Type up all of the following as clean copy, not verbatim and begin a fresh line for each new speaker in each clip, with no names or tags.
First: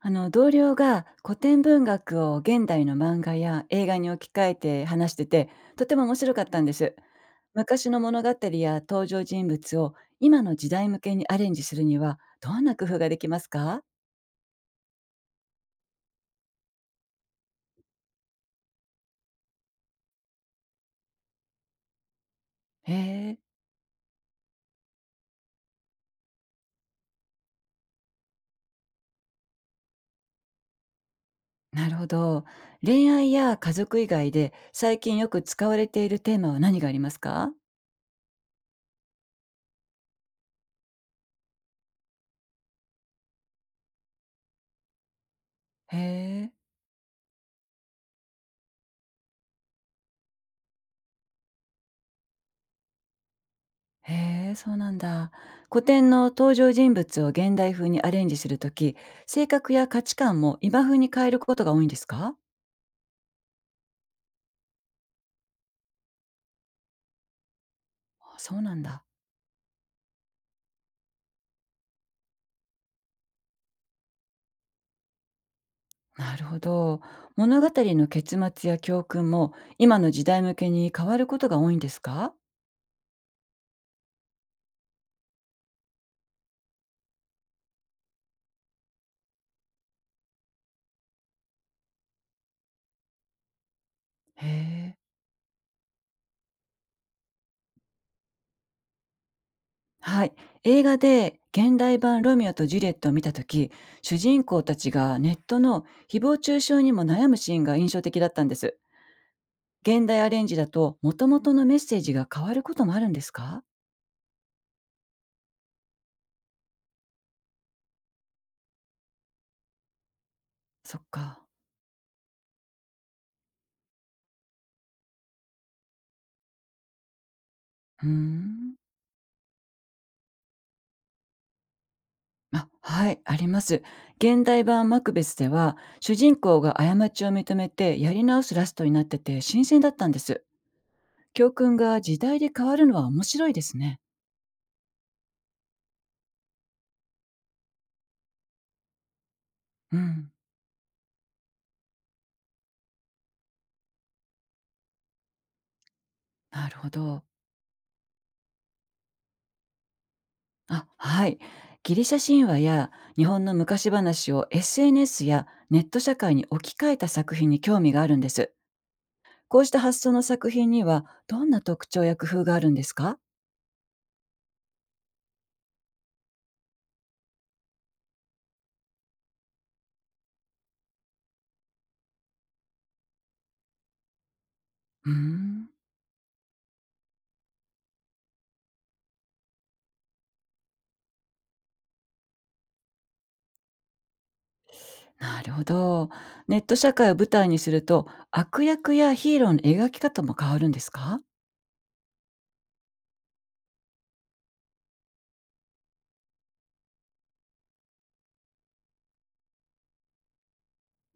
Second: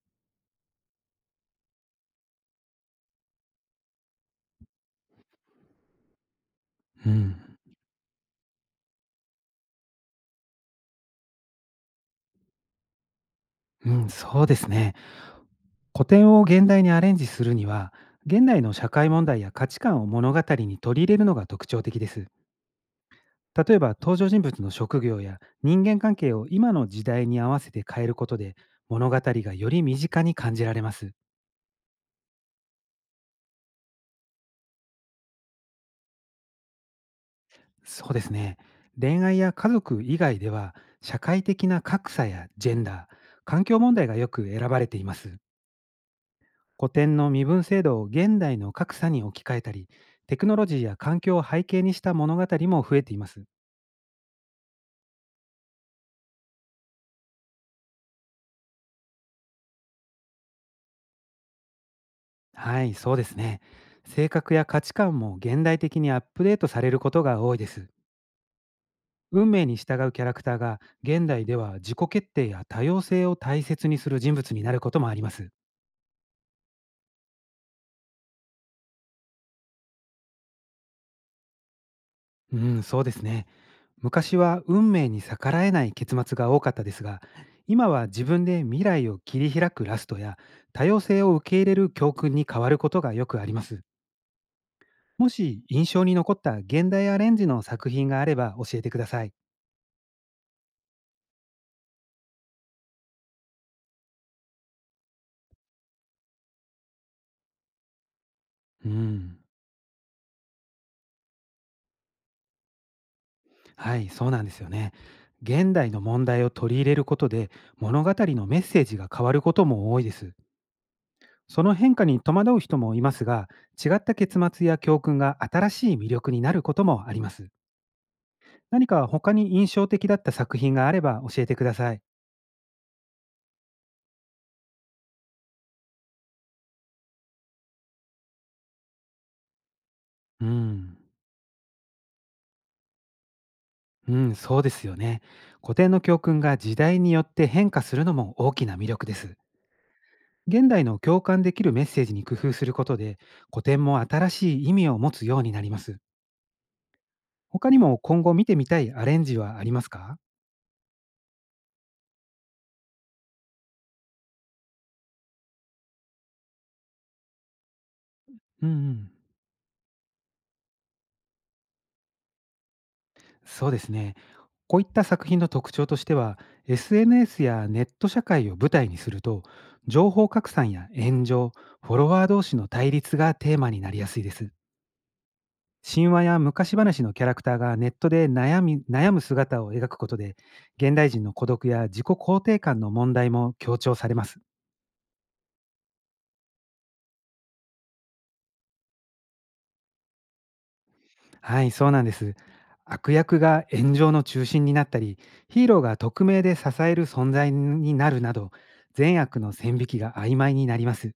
同僚が古典文学を現代の漫画や映画に置き換えて話してて、とても面白かったんです。
うん、
昔の物語や登場人物を今の時代向けにアレンジするには、どんな工夫ができますか？
うん、そうですね。古典を現代にアレンジするには、現代の社会問題や価値観を物語に取り入れるのが特徴的です。
へえ。
例えば、登場人物の職業や人間関係を今の時代に合わせて変えることで、物語がより身近に感じられます。
なるほど。恋愛や家族以外で最近よく使われているテーマは何がありますか？
そうですね。恋愛や家族以外では、社会的な格差やジェンダー、環境問題がよく選ばれています。
へえ。
古典の身分制度を現代の格差に置き換えたり、テクノロジーや環境を背景にした物語も増えています。
へえ、そうなんだ。古典の登場人物を現代風にアレンジするとき、性格や価値観も今風に変えることが多いんですか？
はい、そうですね。性格や価値観も現代的にアップデートされることが多いです。
あ、そうなんだ。
運命に従うキャラクターが現代では自己決定や多様性を大切にする人物になることもあります。
なるほど。物語の結末や教訓も今の時代向けに変わることが多いんですか？
うん、そうですね。昔は運命に逆らえない結末が多かったですが、今は自分で未来を切り開くラストや多様性を受け入れる教訓に変わることがよくあります。
へえ。
もし印象に残った現代アレンジの作品があれば教えてください。
はい。映画で現代版ロミオとジュリエットを見たとき、主人公たちがネットの誹謗中傷にも悩むシーンが印象的だったんです。
うん。
現代アレンジだと元々のメッセージが変わることもあるんですか？
はい、そうなんですよね。現代の問題を取り入れることで物語のメッセージが変わることも多いです。
そっか。
その変化に戸惑う人もいますが、違った結末や教訓が新しい魅力になることもあります。
うーん。
何か他に印象的だった作品があれば教えてください。
あ、はい、あります。現代版マクベスでは、主人公が過ちを認めてやり直すラストになってて新鮮だったんです。
うん、
教訓が時代で変わるのは面白いですね。
うん、そうですよね。古典の教訓が時代によって変化するのも大きな魅力です。
うん、
現代の共感できるメッセージに工夫することで、古典も新しい意味を持つようになります。
なるほど。
他にも今後見てみたいアレンジはありますか？
あ、はい。ギリシャ神話や日本の昔話を SNS やネット社会に置き換えた作品に興味があるんです。
うん、うん。
こうした発想の作品にはどんな特徴や工夫があるんですか？
そうですね。こういった作品の特徴としては、SNS やネット社会を舞台にすると、情報拡散や炎上、フォロワー同士の対立がテーマになりやすいです。
うーん。
神話や昔話のキャラクターがネットで悩み悩む姿を描くことで、現代人の孤独や自己肯定感の問題も強調されます。
なるほど。ネット社会を舞台にすると、悪役やヒーローの描き方も変わるんですか？
はい、そうなんです。悪役が炎上の中心になったり、ヒーローが匿名で支える存在になるなど、善悪の線引きが曖昧になります。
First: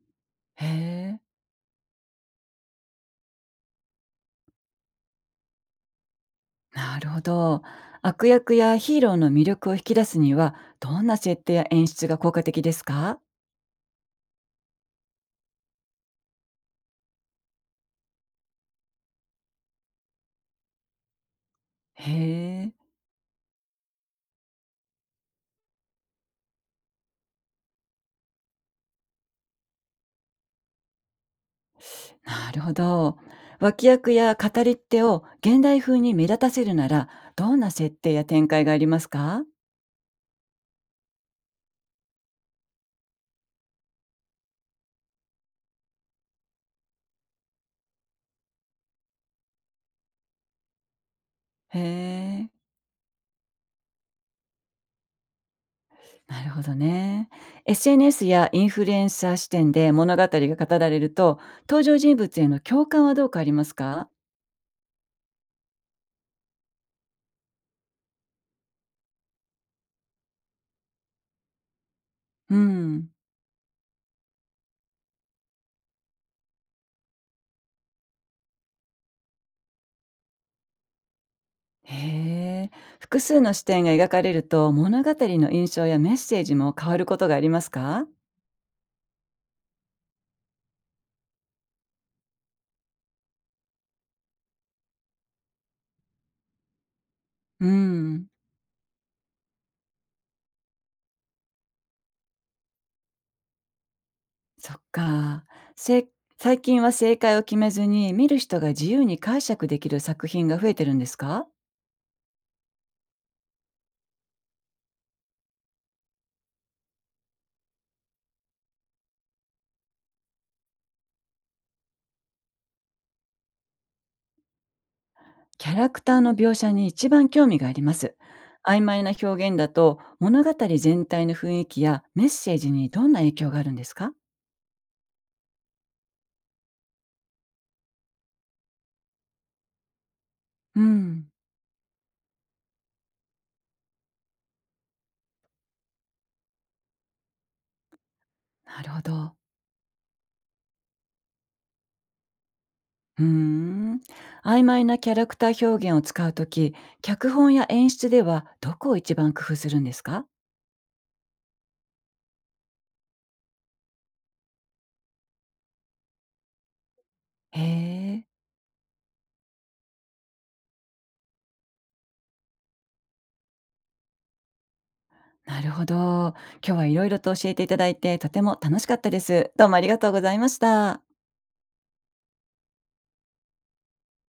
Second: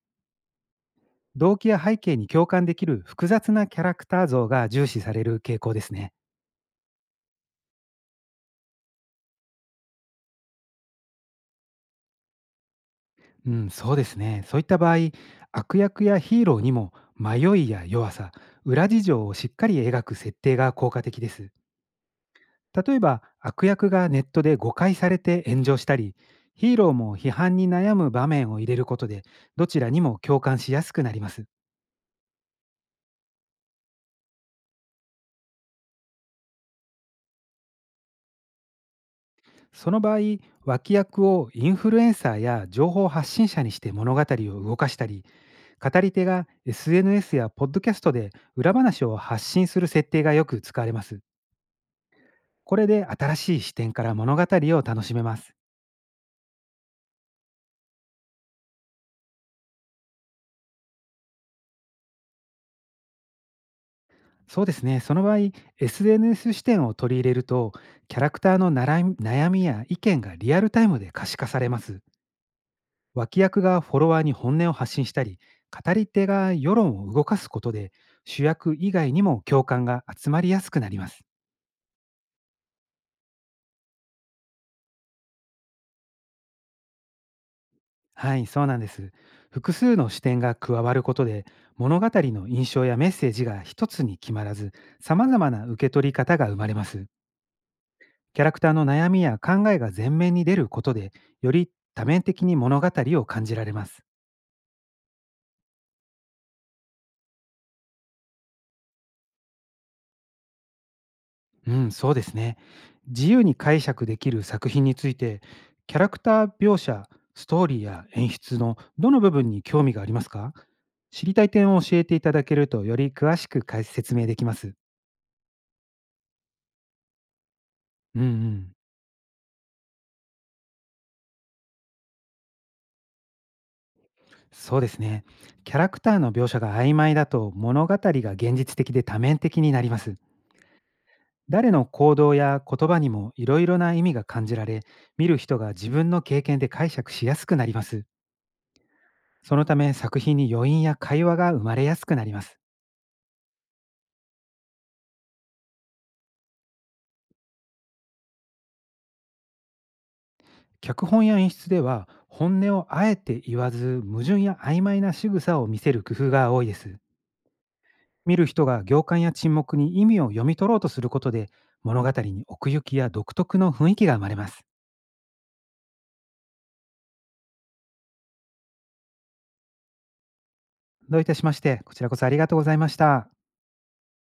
へえ。
動機や背景に共感できる複雑なキャラクター像が重視される傾向ですね。
なるほど。悪役やヒーローの魅力を引き出すには、どんな設定や演出が効果的ですか？
うん、そうですね。そういった場合、悪役やヒーローにも迷いや弱さ、裏事情をしっかり描く設定が効果的です。
へえ。
例えば、悪役がネットで誤解されて炎上したり、ヒーローも批判に悩む場面を入れることで、どちらにも共感しやすくなります。
なるほど。脇役や語り手を現代風に目立たせるなら、どんな設定や展開がありますか？
その場合、脇役をインフルエンサーや情報発信者にして物語を動かしたり、語り手が SNS やポッドキャストで裏話を発信する設定がよく使われます。
へえ。
これで新しい視点から物語を楽しめます。
なるほどね。SNS やインフルエンサー視点で物語が語られると、登場人物への共感はどうかありますか？
そうですね。その場合、SNS 視点を取り入れると、キャラクターのなら悩みや意見がリアルタイムで可視化されます。
うん。
脇役がフォロワーに本音を発信したり、語り手が世論を動かすことで、主役以外にも共感が集まりやすくなります。
へえ。複数の視点が描かれると、物語の印象やメッセージも変わることがありますか？
はい、そうなんです。複数の視点が加わることで、物語の印象やメッセージが一つに決まらず、様々な受け取り方が生まれます。
うん。
キャラクターの悩みや考えが前面に出ることで、より多面的に物語を感じられます。
そっか。せ最近は正解を決めずに、見る人が自由に解釈できる作品が増えてるんですか？
うん、そうですね。自由に解釈できる作品について、キャラクター描写、ストーリーや演出のどの部分に興味がありますか？知りたい点を教えていただけると、より詳しく解説明できます。
キャラクターの描写に一番興味があります。
うんうん。
曖昧な表現だと物語全体の雰囲気やメッセージにどんな影響があるんですか？
そうですね。キャラクターの描写が曖昧だと物語が現実的で多面的になります。
うん、
誰の行動や言葉にもいろいろな意味が感じられ、見る人が自分の経験で解釈しやすくなります。
なるほど。
そのため作品に余韻や会話が生まれやすくなります。
うーん。曖昧なキャラクター表現を使うとき、脚本や演出ではどこを一番工夫するんですか？
脚本や演出では本音をあえて言わず矛盾や曖昧な仕草を見せる工夫が多いです。
へえ、
見る人が行間や沈黙に意味を読み取ろうとすることで物語に奥行きや独特の雰囲気が生まれます。
なるほど。今日はいろいろと教えていただいて、とても楽しかったです。どうもありがとうございました。
どういたしまして、こちらこそありがとうございました。